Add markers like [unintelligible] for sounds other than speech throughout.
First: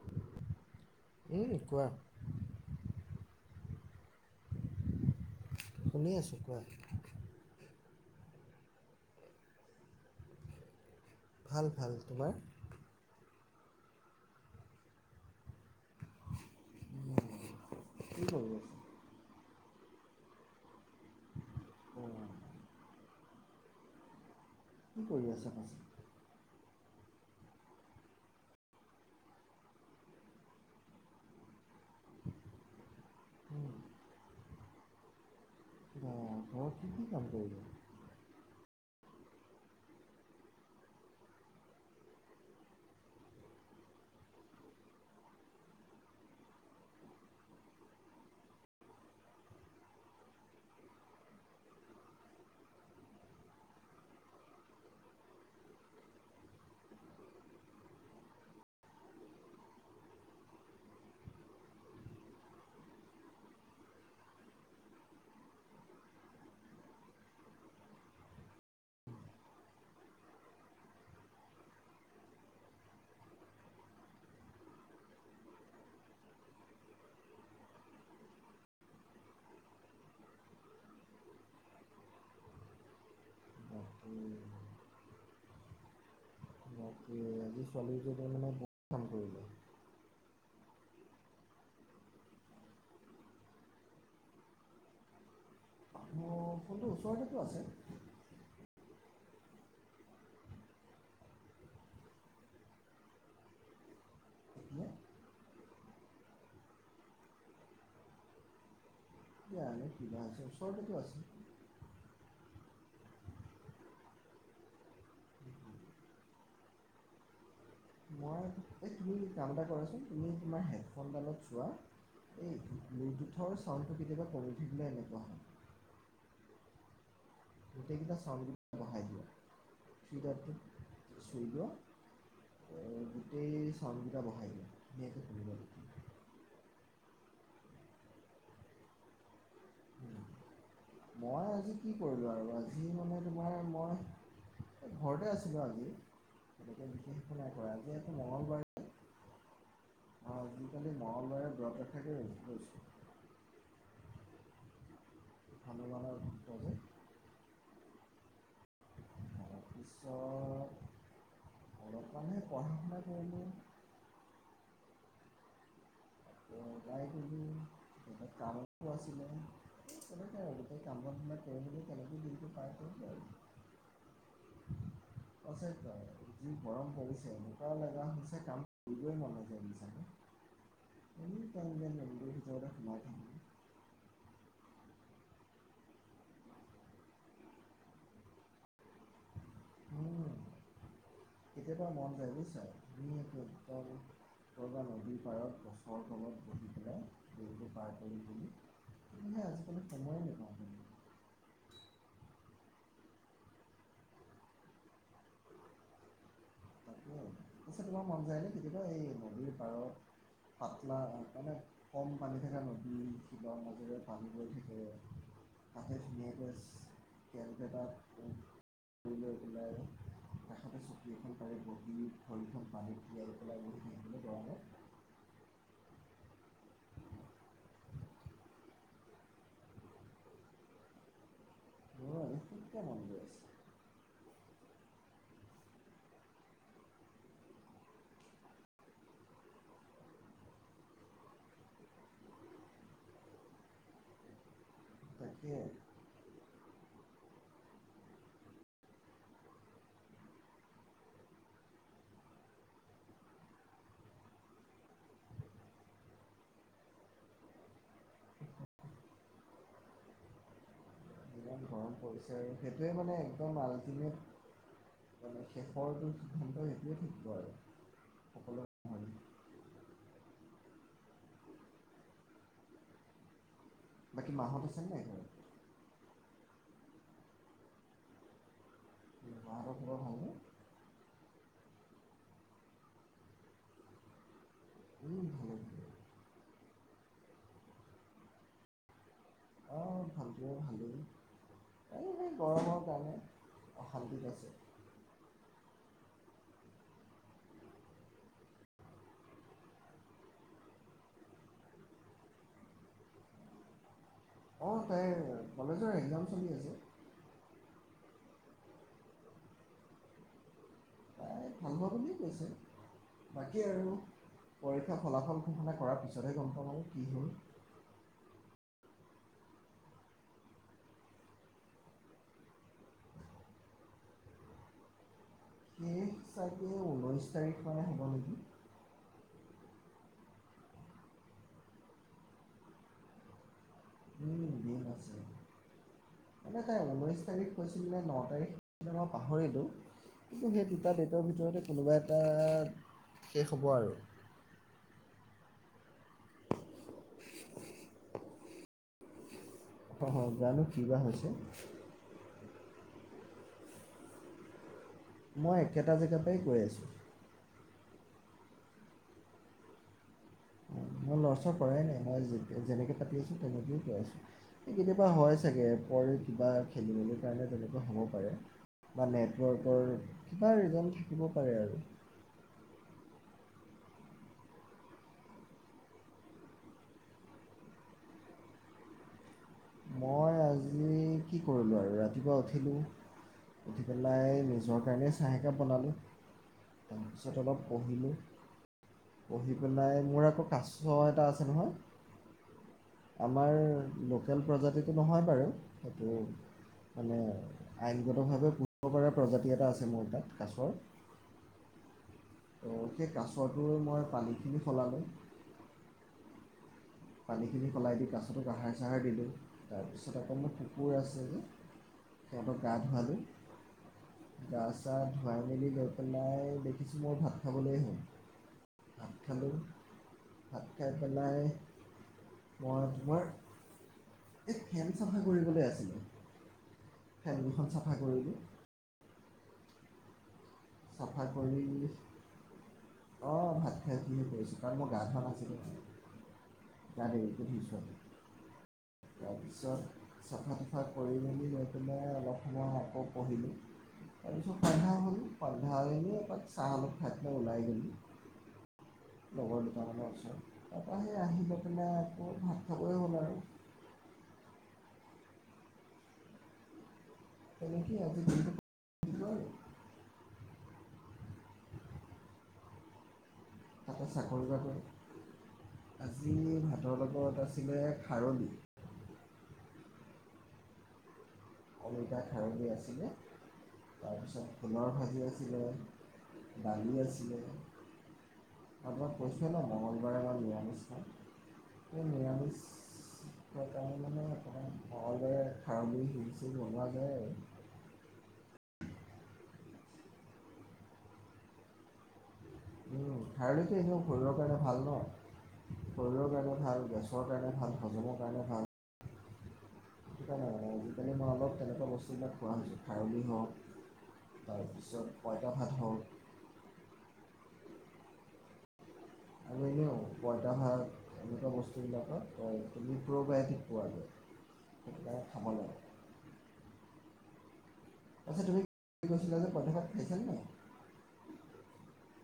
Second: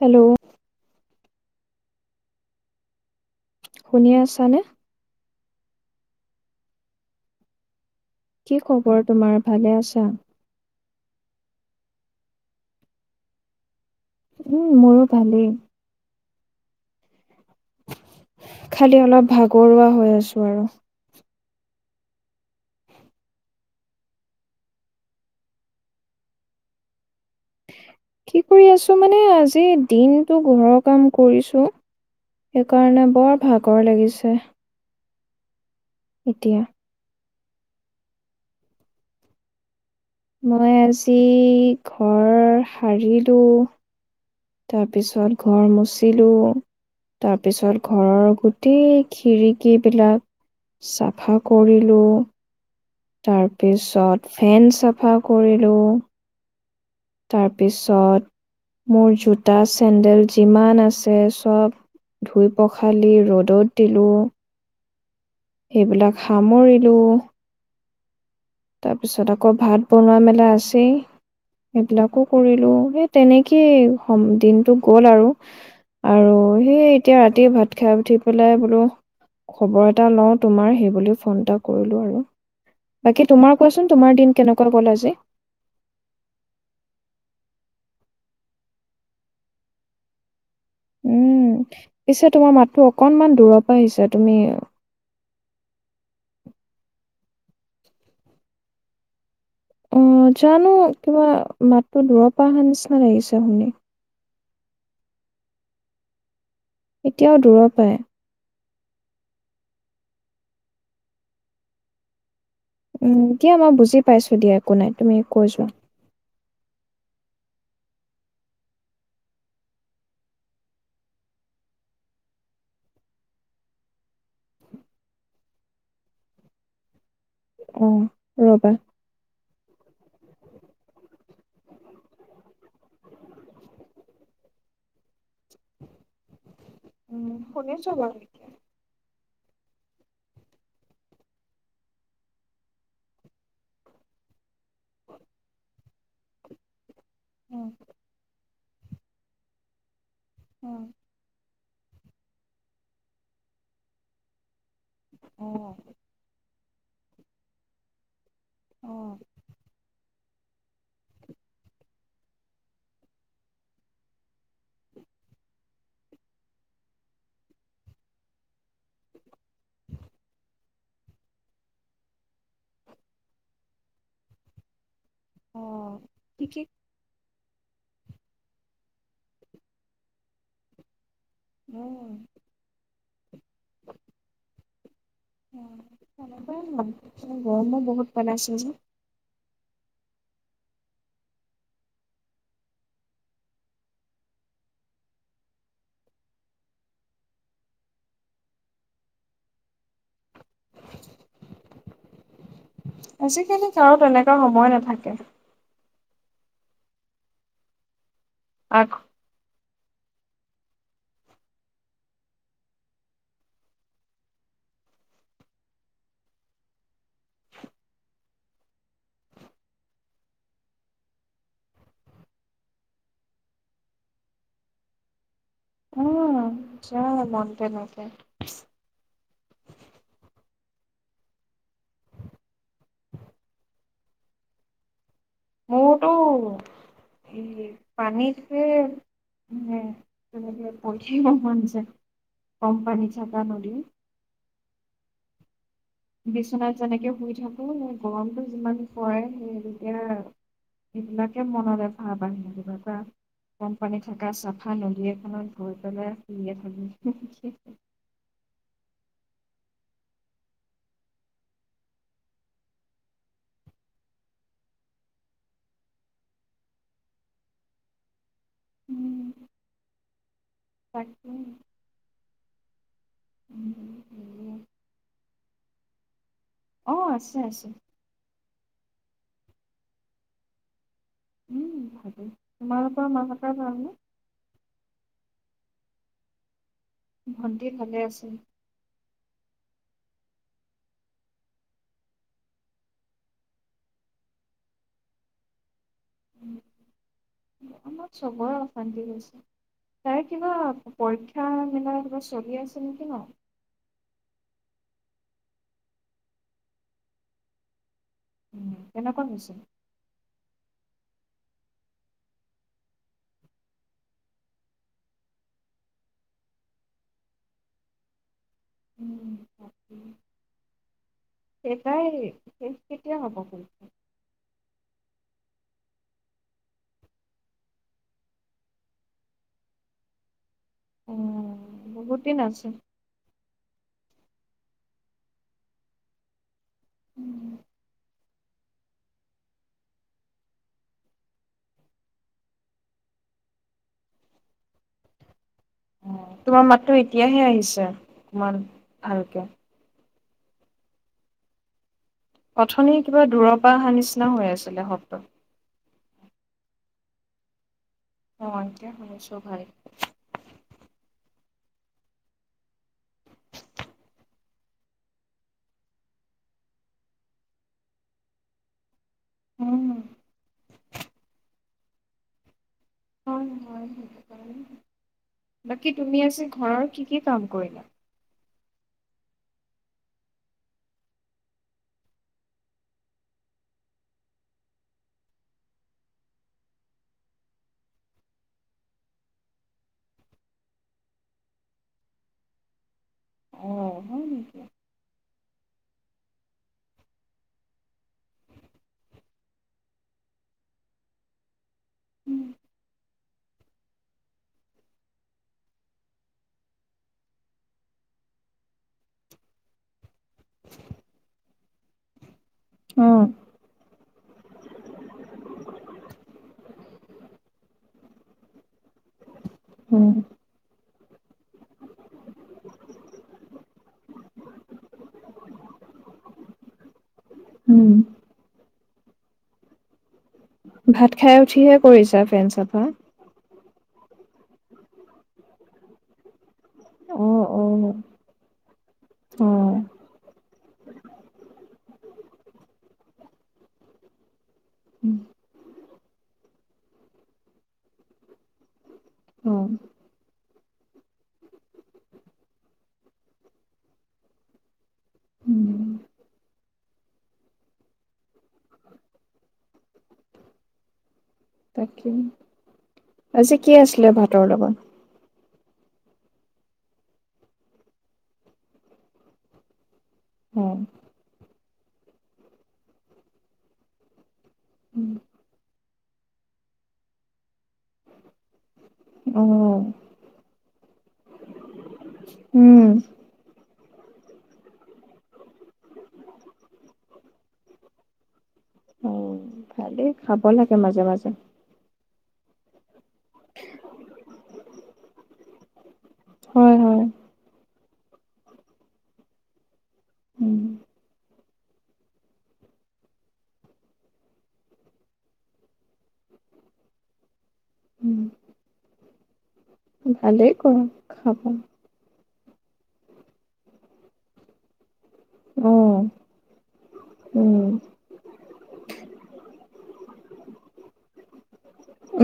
Hello এই নিকোৱা শুনি আছানে শুনি আছো কোৱা কি খবৰ তোমাৰ ভালে আছা ভাল ভাল তোমাৰ উম মোৰো ভালেই কি কৰি আছা? খালি অলপ ভাল কৰোৱা হৈ আছো আৰু কি কৰি আছ ম কি কৰি আছো মানে আজি দিনটো ঘৰৰ কাম কৰিছো সেইকাৰণে বৰ ভাগৰ লাগিছে এতিয়া। অ আক মই আজি ঘৰ সাৰিলো তাৰপিছত ঘৰ মুচিলো তাৰপিছত ঘৰৰ গোটেই খিৰিকী বিলাক চাফা কৰিলো তাৰ পিছত ফেন চাফা কৰিলোঁ তাৰপিছত মোৰ জোতা চেণ্ডেল যিমান আছে চব ধুই পখালি ৰ'দত দিলোঁ সেইবিলাক সামৰিলো তাৰপিছত আকৌ ভাত বনোৱা মেলা আছেই সেইবিলাকো কৰিলো সেই তেনেকেই দিনটো গল আৰু আৰু সেই এতিয়া ৰাতি ভাত খাই উঠি পেলাই বোলো খবৰ এটা লওঁ তোমাৰ সেই বুলি ফোন এটা কৰিলো আৰু বাকী তোমাৰ কোৱাচোন তোমাৰ বাপৰে দিন কেনেকুৱা গ'ল আজি বাপৰে আজি ছোৱালীজনীৰ মানে বহুত কাম কৰিলে উম পিছে তোমাৰ মাতটো অকনমান দূৰৰ পৰা আহিছে তুমি টো ওচৰতেতো আছে অ', জানো কিবা মাতটো দূৰৰ পৰা অহা নিচিনা লাগিছে শুনি। এতিয়া এতিয়াও দূৰৰ পায় জানো কিবা হৈছে ওচৰতেটো আছে। উম, এতিয়া মই বুজি পাইছোঁ, দিয়া একো নাই তুমি কৈ যোৱা। মই এই তুমি কাম এটা কৰাচোন তুমি তোমাৰ হেডফোনডালত চোৱা, এই ব্লুটুথৰ চাউণ্ডটো কেতিয়াবা কমি থাকিলে এনেকুৱা হয়। অ গোটেইকেইটা চাউণ্ড ৰবা বহায় দিয়া। [unintelligible] চুই লোৱা গোটেই চাউণ্ড কেইটা বহাই [unintelligible] উম, শুনিছোঁ বাৰু এতিয়া। মই আজি কি কৰিলোঁ আৰু আজি মানে তোমাৰ মই ঘৰতে আছিলোঁ আজি [unintelligible] নাই উম কৰা যিহেতু মঙগলবাৰ অ', উম আজিকালি মহালয় [unintelligible] অ হনুমানৰ ভক্ত যে অ'। অলপমানে পঢ়া শুনা কৰিলোঁ। [unintelligible] আছে তাই যি গৰম পৰিছে লগা হৈছে অ কাম ঠিকে কৰিবই মন নোযোৱা [unintelligible] উম [unintelligible] গৰম বহুত বনাইছিল যে উম, কেতিয়াবা মন যায় বুইছা, তুমি নদীৰ পাৰত গছৰ তলত, বহি পেলাই পাৰ কৰিম বুলি আজিকালি সময়ে নাপাওঁ। মানে আজিকালি কাৰো তেনেকা সময় নাথাকে। [unintelligible] মন যায় নে? কেতিয়াবা আগ এই নদীৰ পাৰত পাতলা মানে কম পানী থাকে নদী শিলৰ মাজেৰে পানী গৈ থাকে, তাকে ধুনীয়াকৈ [unintelligible] লৈ পেলাই কাষতে চকী এখন পাৰি বহি ভৰিখন পানীত তিয়াই পেলাই বহি থাকিব পৰা হয়। অহ, যায় মন তেনেকে। [unintelligible] মোৰতো এই পানীতে মানে তেনেকে বহি থাকিব মন যায়, কম পানী থাকা নদী। তাকে বিচনাত যেনেকে শুই থাকো গৰমটো যিমান পৰে সেই তেতিয়া সেইবিলাকে মনলৈ ভাৱ আহে কিবা কম পানী থাকা, চাফা নদী এখনত গৈ পেলাই শুয়ে থাকো কৰিছে আৰু সেইটোৱে মানে একদম আল্টিমেট মানে শেষৰটো সিদ্ধান্ত সেইটোৱে থাকিব আৰু। সকলো তাকেই বাকী মাহঁত হেৰি- আছে নে নাই ঘৰত? অ', আছে, আছে। মাহঁতৰ‌ ভাল নে? উম, ভালেই তোমাৰ পৰা মাহঁতৰ ভাল নে? ভালেই ভণ্টি ভালে আছে? অ', ভালটোৱে, ভালেই এই গৰমৰ কাৰণে অশান্তিত পাইছে। আমাৰ চবৰে অশান্তি হৈছে তাই কিবা পৰীক্ষা মেলা কিবা চলি আছে নেকি ন? অঁ তাই কলেজৰ এক্জাম চলি আছে উম কেনেকুৱা হৈছে প্ৰায় ভালবোৱা বুলিয় কৈছে বাকী আৰু পৰীক্ষা ফলাফল ঘোষণা কৰাৰ পিছতহে গম পামা কি হ'ল উম তাক সেইটাই শেষ কেতিয়া হব এই তাকে ঊলৈশ তাৰিখ মানে হ'ব নেকি উ বহুত দিন আছে উম বহুত আছে এনে তাই ঊনৈছ তাৰিখ কৰিল নে ন তাৰিখ মই পাহৰিলোঁ কিন্তু সেই দুটা ডেটৰ ভিতৰতে কোনোবা এটা শেষ হ'ব আৰু তোমাৰ মাততো এতিয়াহে আহিছে অকমান ভালকে হয় হয় জানো কি বা হৈছে অথনি কিবা দূৰৰ পৰা অহা নিচিনা হৈ আছিলে হ মই একেটা জেগাৰ পৰাই গৈ আছোঁ মই এতিয়া শভাই মই লৰচৰ কৰাই নাই মই যেনেকে থাকে তেনেকেই কৰাছো স কেতিয়াবা হয় চাগে পৰ কিবা খেলি মেলি কাৰণে তেনেকা হ'ব পাৰে বা নেটৱৰ্কৰ উম কিবা ৰিজন থা থাকিব পাৰে আৰু বাকী তুমি আজ ঘৰৰ কি কি কাম কৰিলা মই আজি কি কৰিলোঁ আৰু ৰাতিপুৱা উঠিলোঁ উঠি পেলাই নিজৰ কাৰণে চাহ এক একাপ বনালোঁ তাৰপিছত অলপ পঢ়িলোঁ পঢ়ি পেলাই মোৰ আকৌ কাছ এটা আছে নহয় আমাৰ অ হয় লোকেল নেকি প্ৰজাতিটো নহয় বাৰু এইেইটো মানে আইনগতভাৱে পুহিব পৰা প্ৰজাতি এটা আছে মোৰ তাত কাছৰ ত' সেই কাছটো মই পানীখিনি সলালোঁ পানীখিনি সলাই দি কাছতো কহাৰ চাহাৰ দিলোঁ তাৰপিছত আকৌ মোৰ কুকুৰ আছে যে সিহঁতক গা অ ধোৱালোঁ গা চা ধুৱাই মেলি গৈ পেলাই দেখিছোঁ মই ভাত খাবলৈ হ'ওঁ খালো অ হয় খাই পেলাই মই তোমাৰ এই ফেন চাফা কৰিবলৈ আছিলোঁ ফেনখন উম চাফা কৰিলোঁ ভাত চাফা খাই কৰি উঠিহে কৰিছা ফেন চাফা খেতি কৰিছোঁ কাৰণ মই গা ধোৱা নাছিলোঁ তাৰি অ অ বীজ অ তাৰপিছত চাফা তাফা কৰি মেলি মৈ পনোই অলপ সময় আকৌ পঢ়িলো তাৰপিছত ৰন্ধা হ'ল সন্ধিয়াপৰত চাহা অলপ খাই ওলাই গোলো অ লগৰ দুটামানৰ ওচৰত তাৰপৰা সেই আহি লৈ পেলাই আকৌ ভাত খাবই হ'ল আৰু উম তেনেক আজি তাকে আজি কি তাতে আছিলে চাকৰি ভাতৰ বাকৰি লগত আজি ভাতৰ লগত আছিলে খাৰলি অ অমিতা খাৰলি আছিলে, তাৰপিছত ভোলৰ ভাজি আছিলে, দালি আছিলে। [unintelligible] অ খবাৰ এবাৰ নিৰা নিশা। উম। তাৰ মানে অকণমান ঘৰৰে খাৰ বুলি শছে [unintelligible] দেই খাব লাগে, মাজ, মাজে। ঠাইলৈকে সেও শৰীৰৰ কাৰণে ভাল ন' শৰীৰৰ কাৰণে হয়, ভাল, হয়, গেছৰ কাৰণে ভাল, হজমৰ কাৰণে ভাল। সেইকাৰণে উম, মানে আজিকালি মই অলপ তেনেকুৱা বস্তুবিলাক খোৱা হৈছোঁ খাৰলি হওঁক তাৰপিছত পঁইতা ভাত হওঁক। উম, আমি এনেও পইতা ভালেই শাক কৰা খাব। এনেকুৱা বস্তুবিলাকত প্ৰ'বায়টিক পোৱা যায়। সেইটো কাৰণে খাব লাগে অহ। উম। আছে তুমি গচিলা যে পঠখাত পাইচিলা নি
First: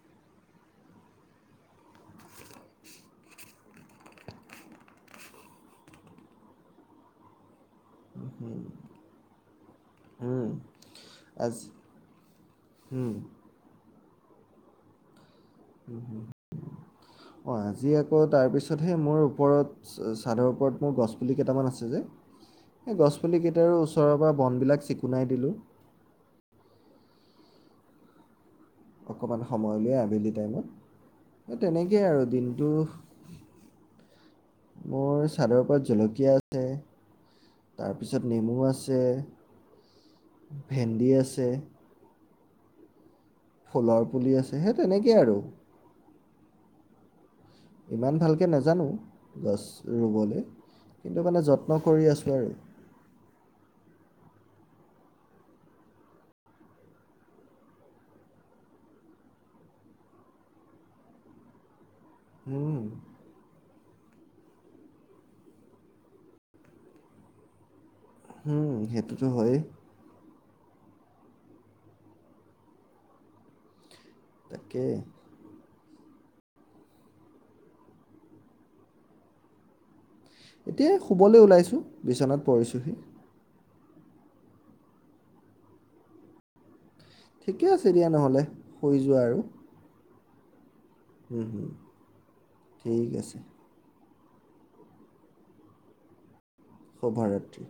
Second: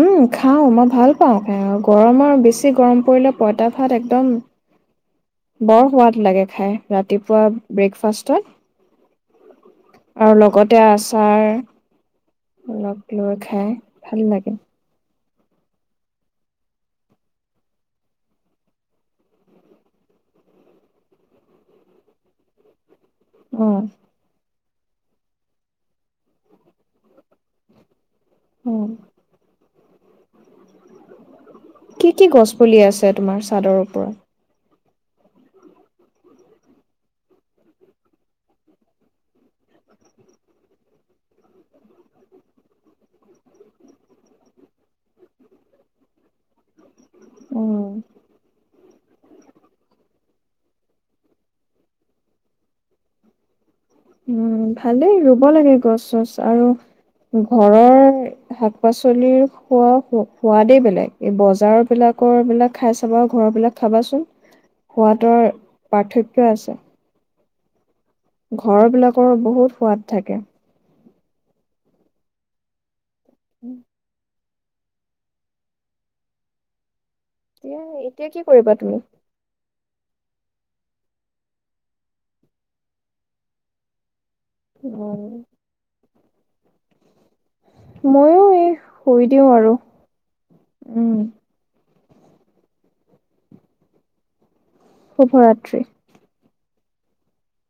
উম, খাওঁ মই ভাল, পাওঁ খ গৰম আৰু বেছি গৰম পৰিলে পঁইতা ভাত একদম বৰ সোৱাদ লাগে খাই ৰাতিপুৱা ব্ৰেকফাষ্টত আৰু উম, লগতে আচাৰ আজি উম, অলপ লৈ খাই ভাল লাগে। অ', আজি আকৌ তাৰপিছতহে মোৰ ওপৰত চাদৰ ওপৰত মোৰ গছপুলি কেইটামান আছে যে সেই গছপুলি কেইটাৰো অ', ওচৰৰ পৰা বনবিলাক চিকুণাই দিলোঁ। অ'। অকমান স সময়লৈ আবেলি টাইমত। এই তেনেকেই কি, আৰু কি গছ দিনটো পুলি আছে তোমাৰ চাদৰ ওপৰত? মোৰ চাদৰ ওপৰত জলকীয়া আছে, তাৰপিছত নেমু আছে, ভেন্দি আছে। ফুলৰ পুলি আছে সেই তেনেকেই আৰু। উম, ইমান ভালকে নাজানো গছ ৰুবলে। কিন্তু মানে যত্ন কৰি আছোঁ আৰু। উম, ভালেই ৰুব লাগে গছ, চছ আৰু ঘৰৰ শাক পাচলিৰ খোৱা সো, সোৱাদেই বেলেগ এই বজাৰৰ বিলাক ক'বিলাক উম। খাই চাবা আৰু ঘৰ বিলাক খাবাচোন সোৱাদৰ পাৰ্থক্য আছে। উম, ঘৰৰ সেইটোতো বিলাকৰ হয়েই বহুত সোৱাদ থাকে। উম। তাকে। এ, এতিয়া কি কৰিবা তুমি? এতিয়াই শুবলৈ ওলাইছোঁ, বিচনাত পৰিছোহি। উম। ঠিকে আছে দিয়া নহ'লে ময়ো এই শুই যোৱা আৰু দিওঁ উম হোম হোম ঠিক আছে শুভৰাত্ৰি শুভৰাত্ৰি